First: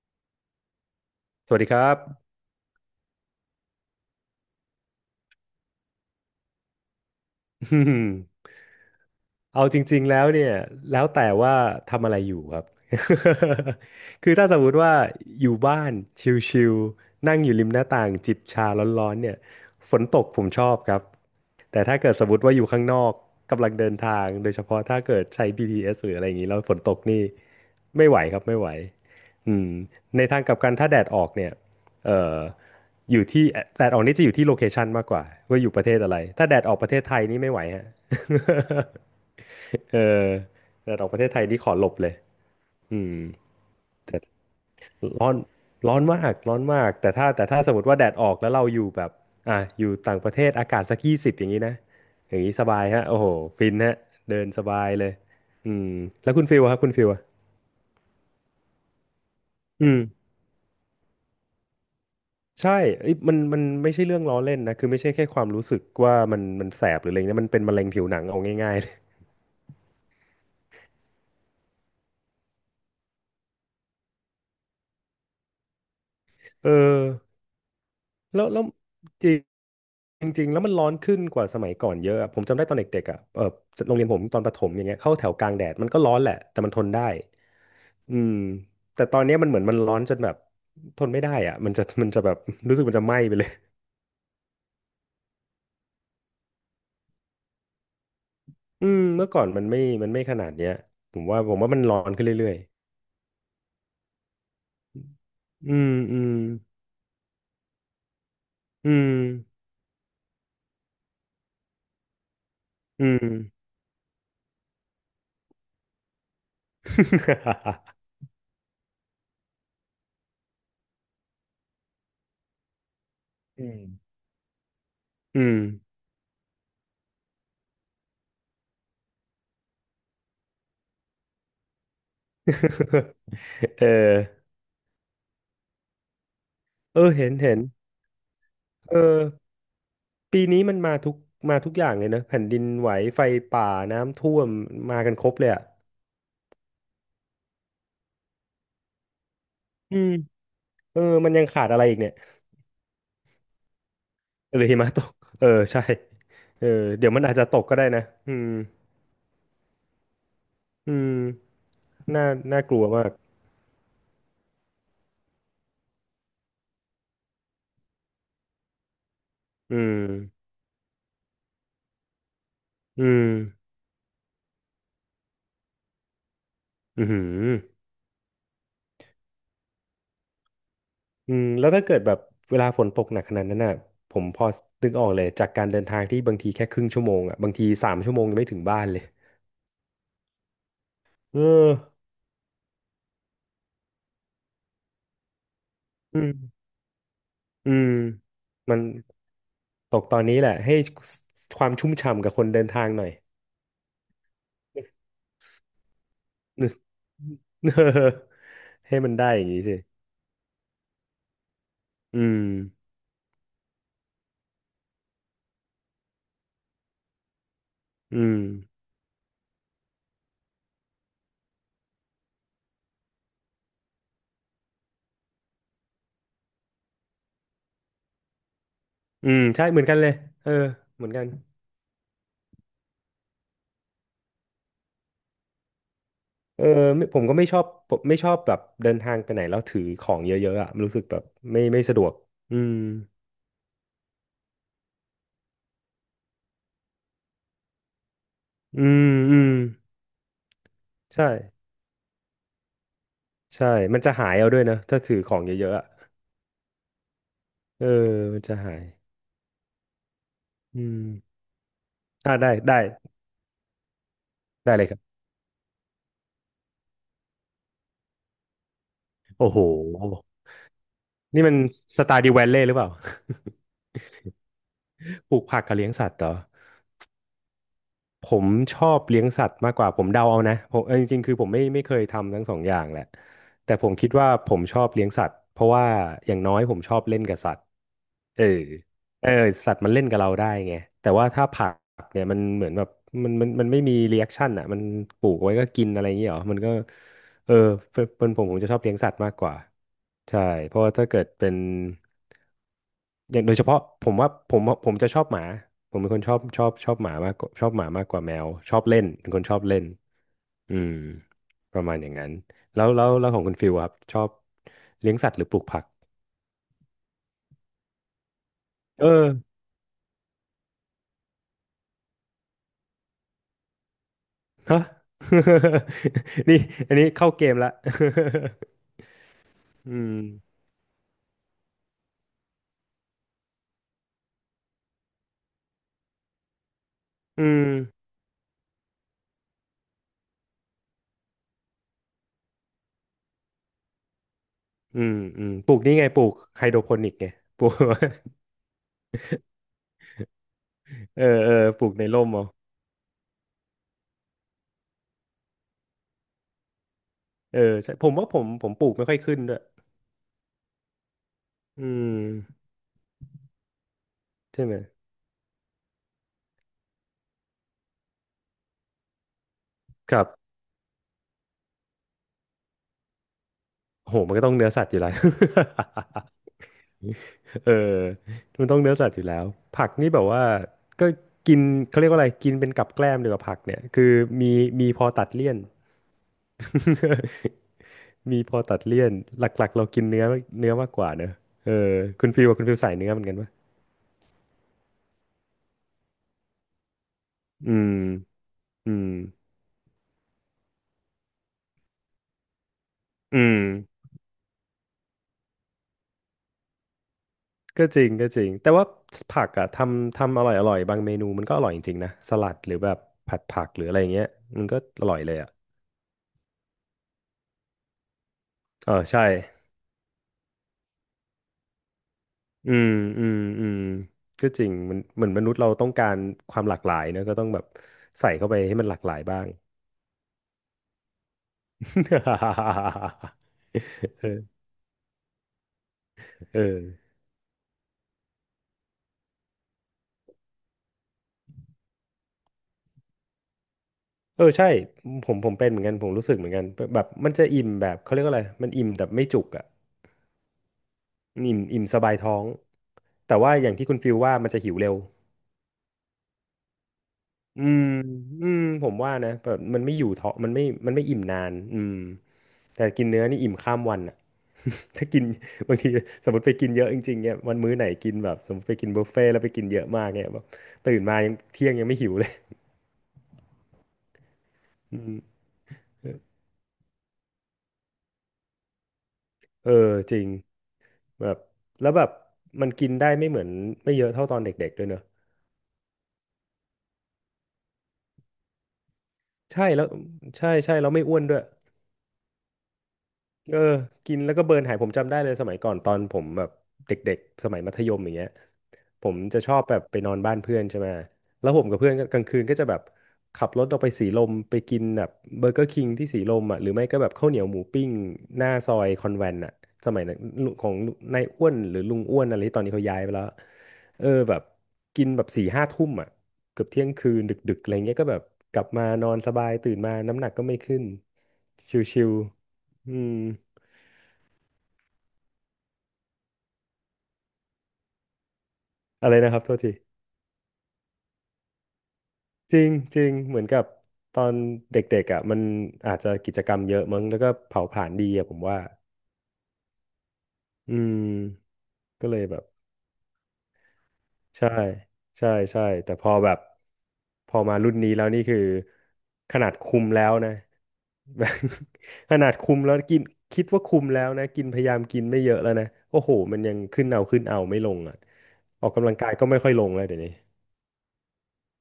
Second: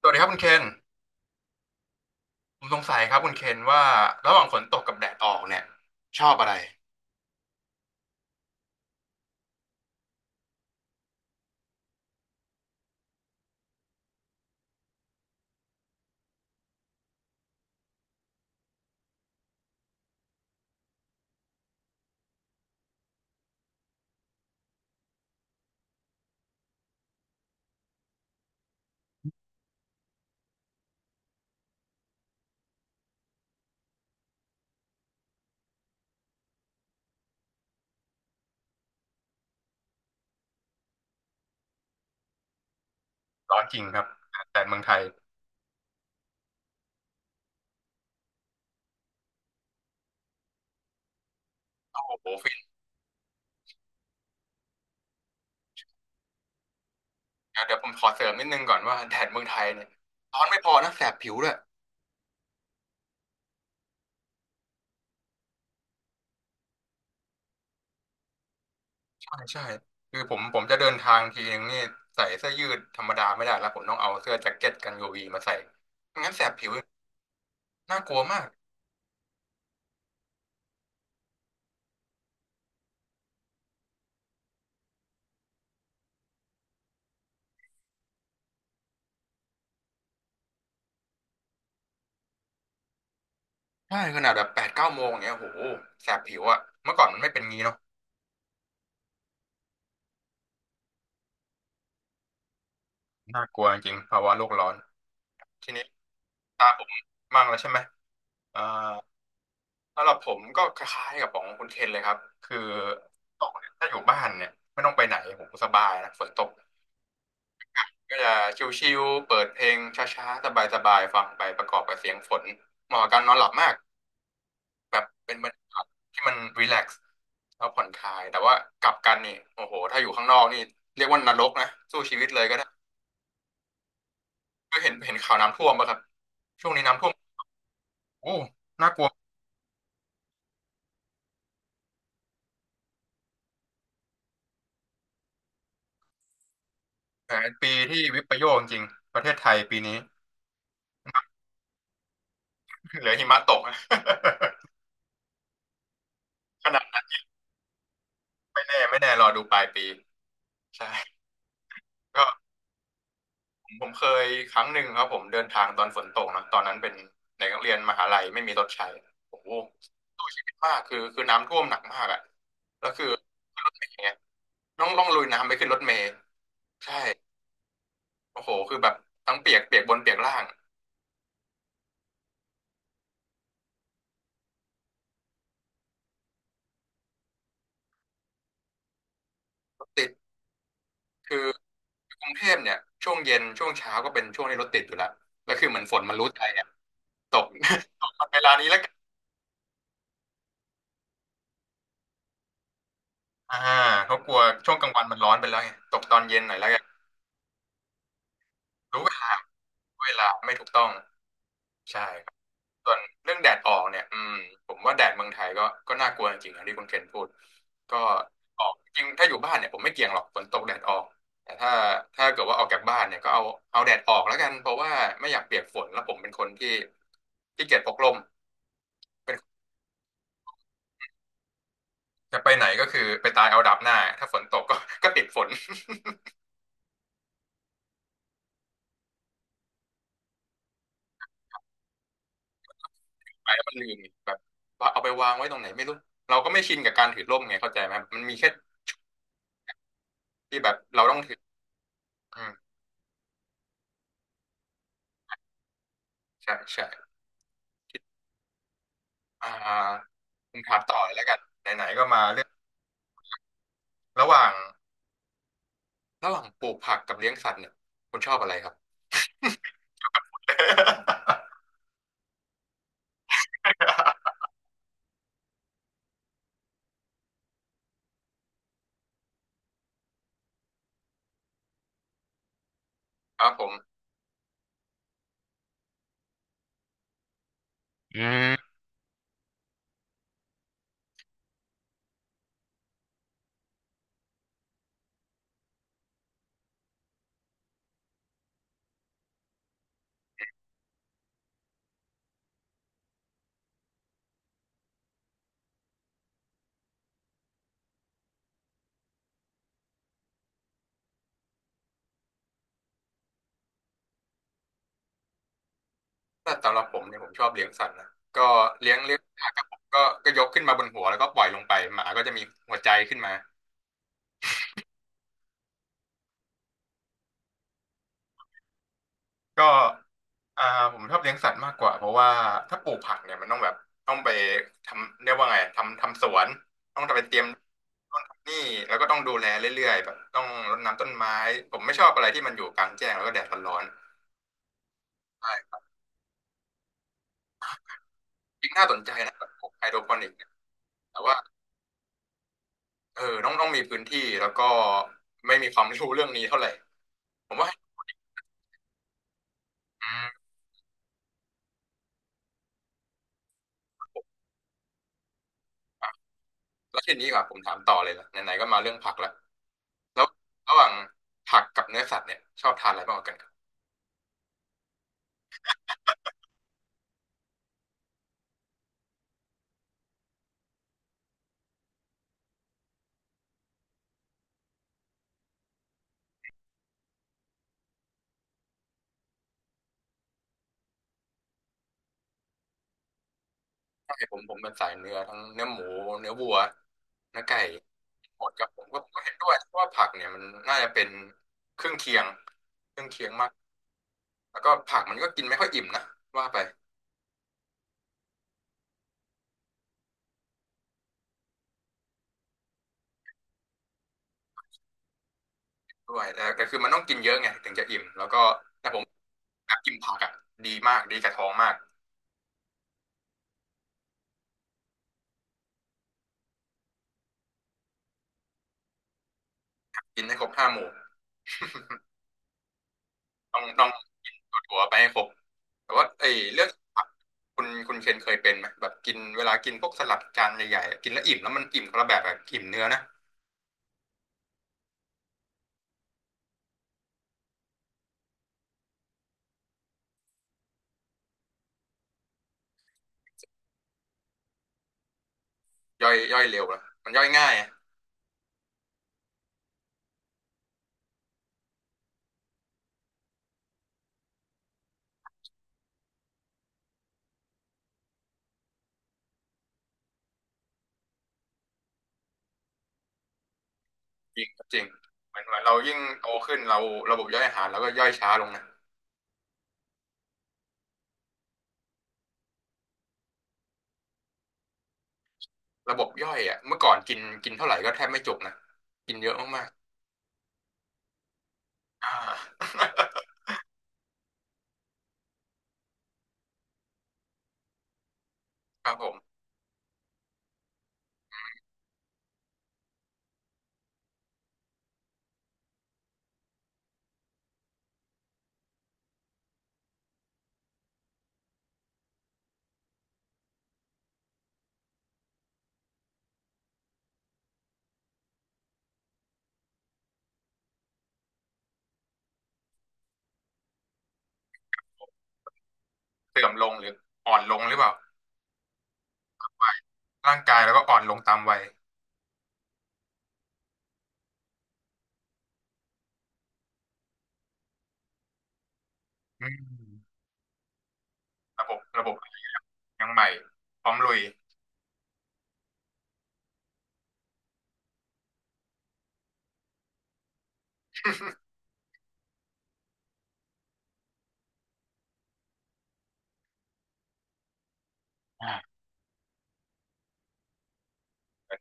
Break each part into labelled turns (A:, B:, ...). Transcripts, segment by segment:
A: สวัสดีครับคุณเคน
B: สวัสดีครับ
A: ผมสงสัยครับคุณเคนว่าระหว่างฝนตกกับแดดออกเนี่ยชอบอะไร
B: เอาจริงๆแล้วเนี่ยแล้วแต่ว่าทำอะไรอยู่ครับ คือถ้าสมมุติว่าอยู่บ้านชิลๆนั่งอยู่ริมหน้าต่างจิบชาร้อนๆเนี่ยฝนตกผมชอบครับแต่ถ้าเกิดสมมติว่าอยู่ข้างนอกกำลังเดินทางโดยเฉพาะถ้าเกิดใช้ BTS หรืออะไรอย่างนี้แล้วฝนตกนี่ไม่ไหวครับไม่ไหวอืมในทางกลับกันถ้าแดดออกเนี่ยเอ่ออยู่ที่แดดออกนี่จะอยู่ที่โลเคชันมากกว่าว่าอยู่ประเทศอะไรถ้าแดดออกประเทศไทยนี่ไม่ไหวฮะ เออแต่ดอกประเทศไทยนี่ขอหลบเลยอืม
A: ร้อนจริงครับ
B: แต่
A: แดดเมืองไทย
B: ร้อนร้อนมากร้อนมากแต่ถ้าสมมติว่าแดดออกแล้วเราอยู่แบบอ่ะอยู่ต่างประเทศอากาศสักยี่สิบอย่างนี้นะ
A: โอ้โห
B: อย่าง
A: ฟิ
B: นี้
A: น
B: สบายฮะโอ้โหฟินฮะเดินสบายเลยอืมแล้วคุณฟิลอะครับคุณฟิลอะ
A: นะเดี๋ยวผมขอเสริมนิดนึงก่อนว่าแดดเมืองไทยเนี่
B: อื
A: ย
B: ม
A: ร้อนไม่พอนะแสบผิวด้วย
B: ใช่เอ้ยมันไม่ใช่เรื่องล้อเล่นนะคือไม่ใช่แค่ความรู้สึกว่ามันแสบหรืออะไรเงี้ยมันเป็นมะเร็งผิวหนังเอาง่ายๆเลย
A: ใช่ใช่คือผมจะเดินทางทีนึงนี่ใส่เสื้อยืดธรรมดาไม่ได้แล้วผมต้องเอาเสื้อแจ็คเก็ตกันยูวีมาใส่ไม่งั้นแสบผิ
B: เออ
A: วน่ากลัว
B: แล้
A: มา
B: ว
A: ก
B: แล้วจริงจริงๆแล้วมันร้อนขึ้นกว่าสมัยก่อนเยอะอะผมจำได้ตอนเด็กๆอ่ะเออโรงเรียนผมตอนประถมอย่างเงี้ยเข้าแถวกลางแดดมันก็ร้อนแหละแต่มันทนได้อืมแต่ตอนเนี้ยมันเหมือนมันร้อนจนแบบทนไม่ได้อ่ะมันจะ มันจะแบบ รู้สึกมันจะไหม้ไปเลย
A: ใช่ขนาดแบบแปดเก้าโมงเนี่ยโอ้โหแสบผิวอะเมื่อก่อนมันไม่เป็นงี้เนาะ
B: อืมเมื่อก่อนมันไม่มันไม่ขนาดเนี้ยผมว่ามันร้อนขึ้นเรื่อย
A: น่ากลัวจริงภาวะโลกร้อน
B: ๆ
A: ที
B: อื
A: นี้
B: มอืม
A: ตาผมมั่งแล้วใช่ไหมอ่า
B: อืม
A: สำหรับผมก็คล้ายๆกับของคุณเคนเลยครับคือ
B: อืม
A: ตกเนี่ยถ้าอยู่บ้านเนี่ยไม่ต้องไปไหนผมสบายนะฝนตกก็จะชิลๆเปิดเพลงช้าๆสบายๆฟังไปประกอบกับเสียงฝนเหมาะกับการนอนหลับมาก แบบเป็น
B: อื
A: บรร
B: ม อืม
A: ยากาศที่มันรีแลกซ์แล้วผ่อนคลายแต่ว่ากลับกันนี่โอ้โหถ้าอยู่ข้างนอกนี่เรียกว่านรกนะสู้ชีวิตเลยก็ได้
B: เออ
A: ก็เห็นเห็นข่าวน้ำท่วมป่ะครับช่วงนี้
B: เอ
A: น้ำท่ว
B: อ
A: ม
B: เห็นเห็น
A: โอ้น่า
B: เอ
A: กลัว
B: อ ปีนี้มันมาทุกมาทุกอย่างเลยนะแผ่นดินไหวไฟป่าน้ำท่วมมากันครบเลยอ่ะ
A: แหมปีที่วิปโยคจริงๆประเทศไทยปี
B: อื
A: นี้
B: มเออมันยังขาดอะไรอีกเนี่ย
A: เหลือหิมะตกนะ
B: หรือหิมะตกเออใช่เออ
A: ข
B: เดี๋ยวมันอาจจะตกก็ได้นะอืม
A: ไม่แน่ไม่แน่รอดูปลายปีใช่
B: อืมน่า
A: ก็
B: น่ากลัวมาก
A: ผมเคยครั้งหนึ่งครับผมเดินทางตอนฝนตกนะตอนนั้นเป็นเด็กนักเรียนมหาลัยไม่มีรถใช้โอ้โห
B: อืม
A: สู้ชีวิตมากคือน้ำท่วมหนักมากอ่ะแล้ว
B: อื
A: คือ
B: ม
A: ขึ้นรถเมล์ไงต้องลุยน้ำไปขึ้นรถเมล์ใช่
B: อืมอ
A: โอ้โหคือแบบทั้งเปียกเปียกบนเปียกล่าง
B: อืมแล้วถ้าเกิดแบบเวลาฝนตกหนักขนาดนั้นน่ะผมพอนึกออกเลยจากการเดินทางที่บางทีแค่ครึ่งชั่วโมงอ่ะบางทีสามชั่วโมงยังไม่ถึงบ้านเลย
A: รถติดคื
B: เออ
A: อกรุงเทพเนี่ยช่วงเย็นช่วงเช้าก็เป็นช่วงที่รถติดอยู่แล้วแล้วคือเหมือนฝนมัน
B: อื
A: รู้
B: ม
A: ใจอ่ะตก
B: อืม
A: ตกมาเวลานี้
B: มั
A: แล้ว
B: น
A: กัน
B: ตกตอนนี้แหละให้ความชุ่มฉ่ำกับคนเดินทางหน่อย
A: อ่าเขากลัวช่วงกลางวันมันร้อนไปแล้วไงตกตอนเย็นหน่อยแล้วกัน
B: เออให้
A: รู้เว
B: มันได้
A: ลา
B: อย่างนี้สิ
A: เวลาไม่ถูกต้องใช่
B: อื
A: ครับ
B: ม
A: ส่วนเรื่องแดดออกเนี่ยอืมผมว่าแดดเมืองไทยก็น่ากลัวจริงๆนะที่คุณเคนพูดก็
B: อืม
A: ออกจริงถ้าอยู่บ้านเนี่ยผมไม่เกี่ยงหรอกฝนตกแดดออกแต่ถ้าถ้าเกิดว่าออกจากบ้านเนี่ยก็เอาเอาแดดออกแล้วกันเพราะว่าไม่อยากเปียกฝนแล้วผมเป็นคนที่ที่เกียจพกร่ม
B: อื
A: เป็น
B: มใช่เหมือนกันเลยเออเหมือนกัน
A: จะไปไหนก็คือไปตายเอาดับหน้าถ้าฝนตกก็ก็ติดฝน
B: เออไม่ผมก็ไม่ชอบผมไม่ชอบแบบเดินทางไปไหนแล้วถือของเยอะๆอ่ะมันรู้สึกแบบไม่สะดวกอืม
A: ไปแล้วมันลืมแบบว่าเอาไปวางไว้ตรงไหนไม่รู้เราก็ไม่ชินกับการถือร่มไงเข้าใจไหมมันมีแค่
B: อืมอืม
A: ที่แบบเราต้อง
B: ใช่
A: ถือ
B: ใช่มันจะหายเอาด้วยนะถ้าถือของเยอะๆอ่ะ
A: ใช่ใช่
B: เออ
A: ที่
B: มันจะหาย
A: อ่าคุณถา
B: อื
A: มต่อ
B: ม
A: เลยแล้วกันไหนๆก็มา
B: อ่า
A: เรื่อง
B: ได้ได้
A: ระหว่าง
B: ได้เลยครับ
A: ระหว่างปลูกผักกับเลี้ยงสัตว์เนี่ยคุณชอบอะไรครับ
B: โอ้โหนี่มันสตาร์ดิวแวลเลย์หรือเปล่า ปลูกผักกับเลี้ยงสัตว์เหรอผมชอบเลี้ยงสัตว์มากกว่าผมเดาเอานะผมเออจริงๆคือผมไม่เคยทำทั้งสองอย่างแหละ
A: ครับผ
B: แต่
A: ม
B: ผมคิดว่าผมชอบเลี้ยงสัตว์เพราะว่าอย่างน้อยผมชอบเล่นกับสัตว์
A: อื
B: เออ
A: ม
B: เออสัตว์มันเล่นกับเราได้ไงแต่ว่าถ้าผักเนี่ยมันเหมือนแบบมันไม่มีรีแอคชั่นอ่ะมันปลูกไว้ก็กินอะไรอย่างเงี้ยเหรอมันก็เออเป็นผมผมจะชอบเลี้ยงสัตว์มากกว่าใช่เพราะว่าถ้าเกิดเป็นอย่างโดยเฉพาะผมว่าผมจะชอบหมาผมเป็นคนชอบชอบหมามากกว่าชอบหมามากกว่าแมวชอบเล่นเป็นคนชอบเล่นอืมประมาณอย่างนั้นแล้วของคุณฟิลอะครับชอบเลี้ยงสัตว์หรือปลูกผัก
A: ถ้าสำหรับผมเนี่ยผมชอบเลี้ยงสัตว์นะก็เลี้ยง
B: เออ
A: เลี้ยงหมากระผมก็ยกขึ้นมาบนหัวแล้วก็ปล่อยลงไปหมาก็จะมีหัวใจขึ้นมา
B: ฮะ นี่อันนี้เข้าเกมละ
A: ก็
B: อืม
A: อ่าผมชอบเลี้ยงสัตว์มากกว่าเพราะว่าถ้าปลูกผักเนี่ยมันต้องแบบต้องไปทำเรียกว่าไงทำสวนต้องไปเตรียม
B: อืม
A: ต้นทำนี่แล้วก็ต้องดูแลเรื่อยๆแบบต้องรดน้ำต้นไม้ผมไม่ชอบอะไรที่มันอยู่กลางแจ้งแล้วก็แดดร้อน
B: อืม
A: ๆ
B: อืม
A: ใช่
B: ป
A: ค
B: ลู
A: รั
B: ก
A: บ
B: นี่ไงปลูกไฮโดรโปนิกไง ปลูก
A: จริงน่าสนใจนะแบบปลูกไฮโดรโปนิกเนี่ยแต่
B: เอ
A: ว่า
B: อเออปลูกในร่มเอา
A: เออต้องมีพื้นที่แล้วก็ไม่มีความรู้เรื่องนี้เท่าไหร่ผ
B: เอ
A: ม
B: อ
A: ว่า
B: ใช่ผมว่าผมปลูกไม่ค่อยขึ้นด้วย
A: อืม
B: อืมใช่ไหม
A: แล้วทีนี้ดีกว่าผมถามต่อเลยละไหนๆก็มาเรื่องผักแล้ว
B: ค
A: แล้
B: รั
A: ว
B: บ
A: ระหว่างผักกับเนื้อสัตว์เนี่ยชอบทานอะไรมากกว่ากัน
B: โหมันก็ต้องเนื้อสัตว์อยู่แล้ว เออมันต้องเนื้อสัตว์อยู่แล้ว ผักนี่แบบว่าก็กินเขาเรียกว่าอะไรกินเป็นกับแกล้มดีกว่าผักเนี่ยคือมีมีพอตัดเลี่ยน มีพอตัดเลี่ยนหลักๆเรากินเนื้อเนื้อมากกว่าเนอะเออคุณฟิวอะคุณฟิวสายเนื้อเหมือนกันปะ
A: ใช่ผมเป็นสายเนื้อทั้งเนื้อหมูเนื้อวัวเนื้อไก่
B: อืม
A: หมดกับผม
B: อื
A: ก็
B: ม
A: ผมก็เห็นด้วยเพราะว่าผักเนี่ยมันน่าจะเป็นเครื่องเคียงเครื่องเคียง
B: อื
A: มาก
B: ม
A: แล้วก็ผักมันก็กินไม่ค่อยอิ่มนะว่าไป
B: ก็จริงก็จริงแต่ว่าผักอะทำทำอร่อยอร่อยบางเมนูมันก็อร่อยจริงๆนะสลัดหรือแบบผัดผักหรืออะไรอย่างเงี้ยมันก็อร่อยเลยอะ
A: ด้วยแต่แต่คือมันต้องกินเยอะไงถึงจะอิ่มแล้วก็แต่
B: เออ
A: ผม
B: ใช่
A: แบบกินผักอ่ะดีมากดีกับท้องมาก
B: อืมอืมอืมก็จริงมันเหมือนมนุษย์เราต้องการความหลากหลายนะก็ต้องแบบใส่เข้าไปให้มันหลากหลายบ้าง
A: กินให้ครบห้าหมู่ ต้องกิน
B: เออ
A: ถั่วๆไปให้ครบแต่ว่าไอ้
B: เอ
A: เรื่องผัก
B: อ
A: คุณเคนเคยเป็นไหมแบบกินเวลากินพวกสลัดจานใหญ่ๆกินแล้วอิ่มแล้วมันอิ่มคนละแบบอะอิ่มเนื้อนะ
B: เออใช่ผมเป็นเหมือนกันผมรู้สึกเหมือนกันแบบมันจะอิ่มแบบเขาเรียกว่าอะไรมันอิ่มแบบไม่จุกอ่ะอิ่มสบายท้องแต่ว่าอย่างที่คุณฟิลว่ามันจะหิวเร็ว
A: ย่อยเร็วอะมันย่อยง่าย
B: อื
A: อะ
B: มอืมผมว่านะแบบมันไม่อยู่ท้องมันไม่อิ่มนานอืมแต่กินเนื้อนี่อิ่มข้ามวันอ่ะ ถ้ากินบางทีสมมติไปกินเยอะจริงๆเนี่ยวันมื้อไหนกินแบบสมมติไปกินบุฟเฟ่ต์แล้วไปกินเยอะมากเนี่ยแบบตื่นมายังเที่ยงยังไม่หิวเลย
A: จริงจริง
B: อืม
A: เหมือนเหมือนเรายิ่งโตขึ้นเราระบบย่อยอาหารเราก็ย่อยช้าลงนะ
B: เออจริง แบบแล้วแบบมันกินได้ไม่เหมือนไม่เยอะเท่าตอนเด็กๆด้วยเนอะ
A: ระบบย่อยอ่ะเมื่อก่อนกินกินเท่าไหร่ก็แทบไม่จุกนะกินเยอะ
B: ใช่
A: มาก
B: แล้วใช่ใช่แล้วไม่อ้วนด้วย
A: ๆอ่า
B: เออกินแล้วก็เบิร์นหายผมจำได้เลยสมัยก่อนตอนผมแบบเด็กๆสมัยมัธยมอย่างเงี้ย
A: ครับผ
B: ผ
A: ม
B: มจะชอบแบบไปนอนบ้านเพื่อนใช่ไหมแล้วผมกับเพื่อนก็กลางคืนก็จะแบบขับรถออกไปสีลมไปกินแบบเบอร์เกอร์คิงที่สีลมอ่ะหรือไม่ก็แบบข้าวเหนียวหมูปิ้งหน้าซอยคอนแวนต์อ่ะสมัยนั้นลุงของนายอ้วนหรือลุงอ้วนอะไรที่ตอนนี้เขาย้ายไปแล้วเออแบบกินแบบสี่ห้าทุ่มอ่ะเกือบเที่ยงคืนดึกๆอะไรเงี้ยก็แบบกลับมานอนสบายตื่นมาน้ำหนักก็ไม่ขึ้นชิวๆอืม
A: เสื่อมลงหรืออ่อนลงหรือเปล่า
B: อะไรนะครับโทษที
A: ร่างกายแล้วก็อ่อนลงตามวัย
B: จริงจริงเหมือนกับตอนเด็กๆอ่ะมันอาจจะกิจกรรมเยอะมั้งแล้วก็เผาผลาญดีอ่ะผมว่า
A: อืม
B: อืม
A: ระบบระ
B: ก็
A: บ
B: เล
A: บ
B: ยแบบ
A: ยังใหม่พร้อมลุย
B: ใช่ใช่ใช่แต่พอแบบพอมารุ่นนี้แล้วนี่คือขนาดคุมแล้วนะ ขนาดคุมแล้วกินคิดว่าคุมแล้วนะกินพยายามกินไม่เยอะแล้วนะโอ้โหมันยังขึ้นเอาขึ้นเอาไม่ลงอ่ะออก
A: อ่า
B: กำลังกายก็ไม่ค่อยลงแล้วเดี๋ยวนี้
A: เหมือน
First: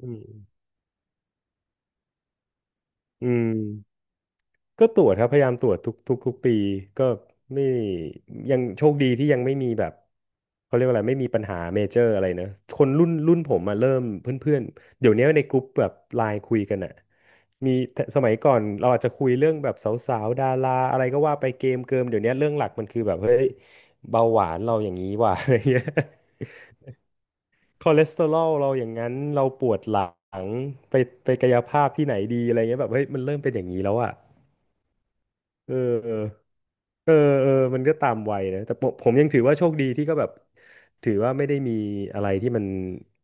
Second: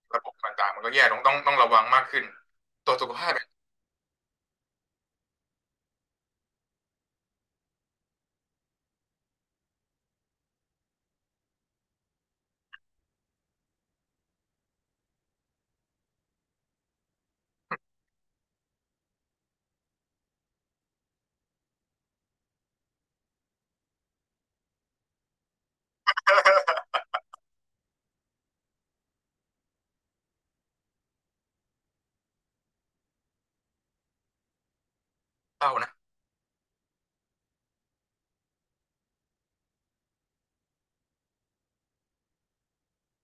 B: อื
A: ระ
B: ม
A: บบต่างๆมันก็แย่ลงต้องระวังมากขึ้น ตัวจสุข
B: อื
A: ภาพเป็น
B: ม ก็ตรวจครับพยายามตรวจทุกปีก็ไม่ยังโชคดีที่ยังไม่มีแบบเขาเรียกว่าอะไรไม่มีปัญหาเมเจอร์อะไรนะคนรุ่นผมมาเริ่มเพื่อนๆเดี๋ยวนี้ในกลุ่มแบบไลน์คุยกันอะมีสมัยก่อนเราอาจจะคุยเรื่องแบบสาวๆดาราอะไรก็ว่าไปเกมเกิมเดี๋ยวนี้เรื่องหลักมันคือแบบเฮ้ยเบาหวานเราอย่างนี้ว่ะ อะไรเงี้ยคอเลสเตอรอลเราอย่างนั้นเราปวดหลังไปไปกายภาพที่ไหนดีอะไรเงี้ยแบบเฮ้ยมันเริ่มเป็นอย่างนี้แล้วอะ
A: เศร้า
B: เออ
A: นะ
B: เออเออมันก็ตามวัยนะแต่ผมยังถือว่าโชคดีที่ก็แบบถือว่าไม่ได้มีอะไรที่มัน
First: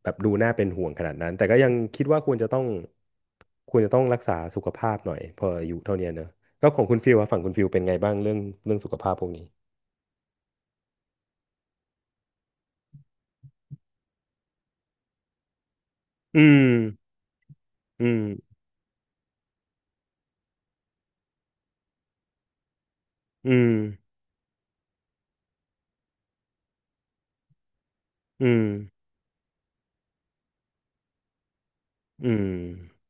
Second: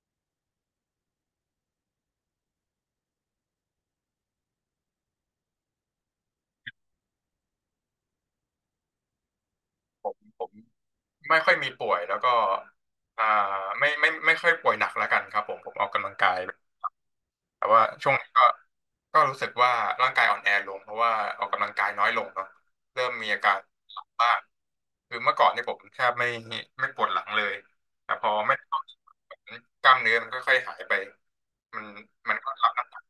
B: แบบดูน่าเป็นห่วงขนาดนั้นแต่ก็ยังคิดว่าควรจะต้องรักษาสุขภาพหน่อยพออายุเท่าเนี้ยเนอะก็ของคุณฟิลว่าฝั่งคุณฟิลเป็นไงบ้างเรื่องสุขภาพพวกนี้
A: ผม ไม่ค่อยมีป่วยแล้วก็อ่าไม่ค่อยป่วยหนักแล้วกันครับผมออกกำลังกาย
B: อืม
A: แต่ว่า
B: อื
A: ช่วงนี้ก็
B: ม
A: ก็รู้สึกว่าร่างกายอ่อนแอลงเพราะว่าออกกำลังกายน้อยลงเนาะเริ่มมีอา
B: อื
A: การ
B: ม
A: หลังบ้างคือเมื่อก่อนเนี่ยผมแทบไม่ปวดหลังเลยแต่พอ
B: อื
A: ไม่
B: ม
A: ได้ออกกล้ามเนื้อมันค่อยๆหายไปมันมั
B: อื
A: น
B: ม
A: ก็รับน้ำหนัก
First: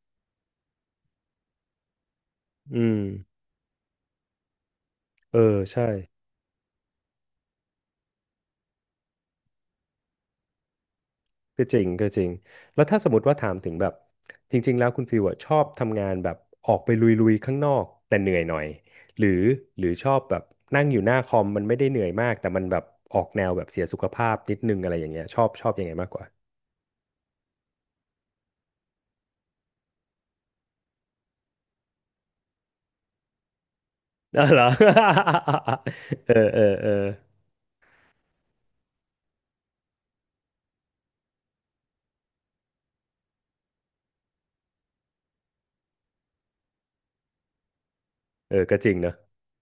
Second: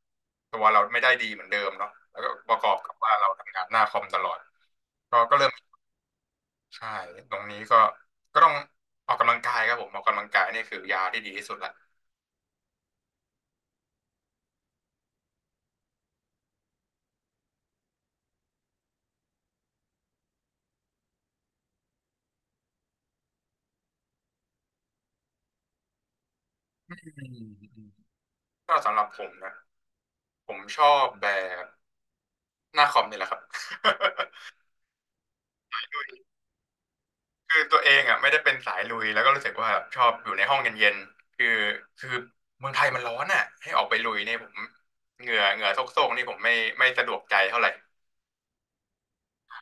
A: ตัวเราไม่ได้ดีเหมือนเดิมเนาะแล้วก็ประกอบ
B: อื
A: กับ
B: ม
A: ว่าเราทำงานหน้าคอมตลอดก็
B: เอ
A: เริ่ม
B: อใช่
A: ใช่ตรงนี้ก็ก็ต้องออกกำลังกายครับผมออกกำลังกายนี่คือยาที่ดีที่สุด
B: ก็
A: ละ
B: จริงก็จริงแล้วถ้าสมมติว่าถามถึงแบบจริงๆแล้วคุณฟิวอะชอบทำงานแบบออกไปลุยๆข้างนอกแต่เหนื่อยหน่อยหรือหรือชอบแบบนั่งอยู่หน้าคอมมันไม่ได้เหนื่อยมากแต่มันแบบออกแนวแบบเสียสุขภาพนิดนึงอะไรอย่างเงี้ยชอบยังไงมากกว่า
A: อืมอืมก็สำหรับผมนะผมชอบแบบหน้าคอมนี่แหละครับ
B: อ๋อเห รอ เออเออเออ
A: คือตัวเองอ่ะไม่ได้เป็นสายลุยแล้วก็รู้สึกว่าชอบอยู่ในห้องเย็นๆคือเมืองไทยมันร้อนอ่ะให้ออกไปลุยเนี่ยผมเหงื่อโซกๆนี่ผมไม่สะดวกใจเท่าไหร่
B: เออก็จริงเนอะ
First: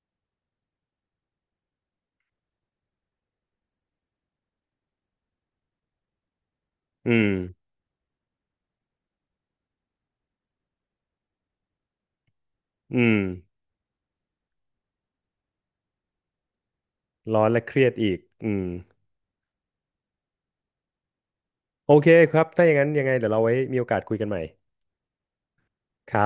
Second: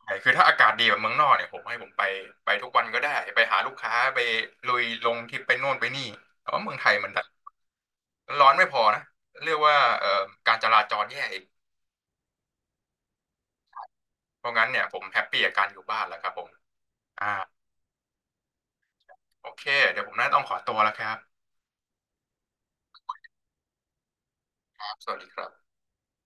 A: ใช่คือถ้าอากาศดีแบบเมืองนอกเนี่ยผมให้ผมไปไปทุกวันก็ได้ไปหาลูกค้าไปลุยลงที่ไปโน่นไปนี่แต่ว่าเมืองไทยมัน
B: อื
A: ดัน
B: ม
A: ร้อนไม่พอนะเรียกว่าการจราจรแย่อีก
B: อืม
A: เพราะงั้นเนี่ยผมแฮปปี้กับการอยู่บ้านแล้วครับผมอ่า
B: ร้อนและเครียดอีกอืม
A: โอเคเดี๋ยวผมน่าต้องขอตัวแล้วครับ
B: โอเคครับถ้าอย่างนั้นยังไงเดี๋ยวเราไว้มีโอกาสคุยกันใหม่
A: สวัสดีครับ
B: ครับ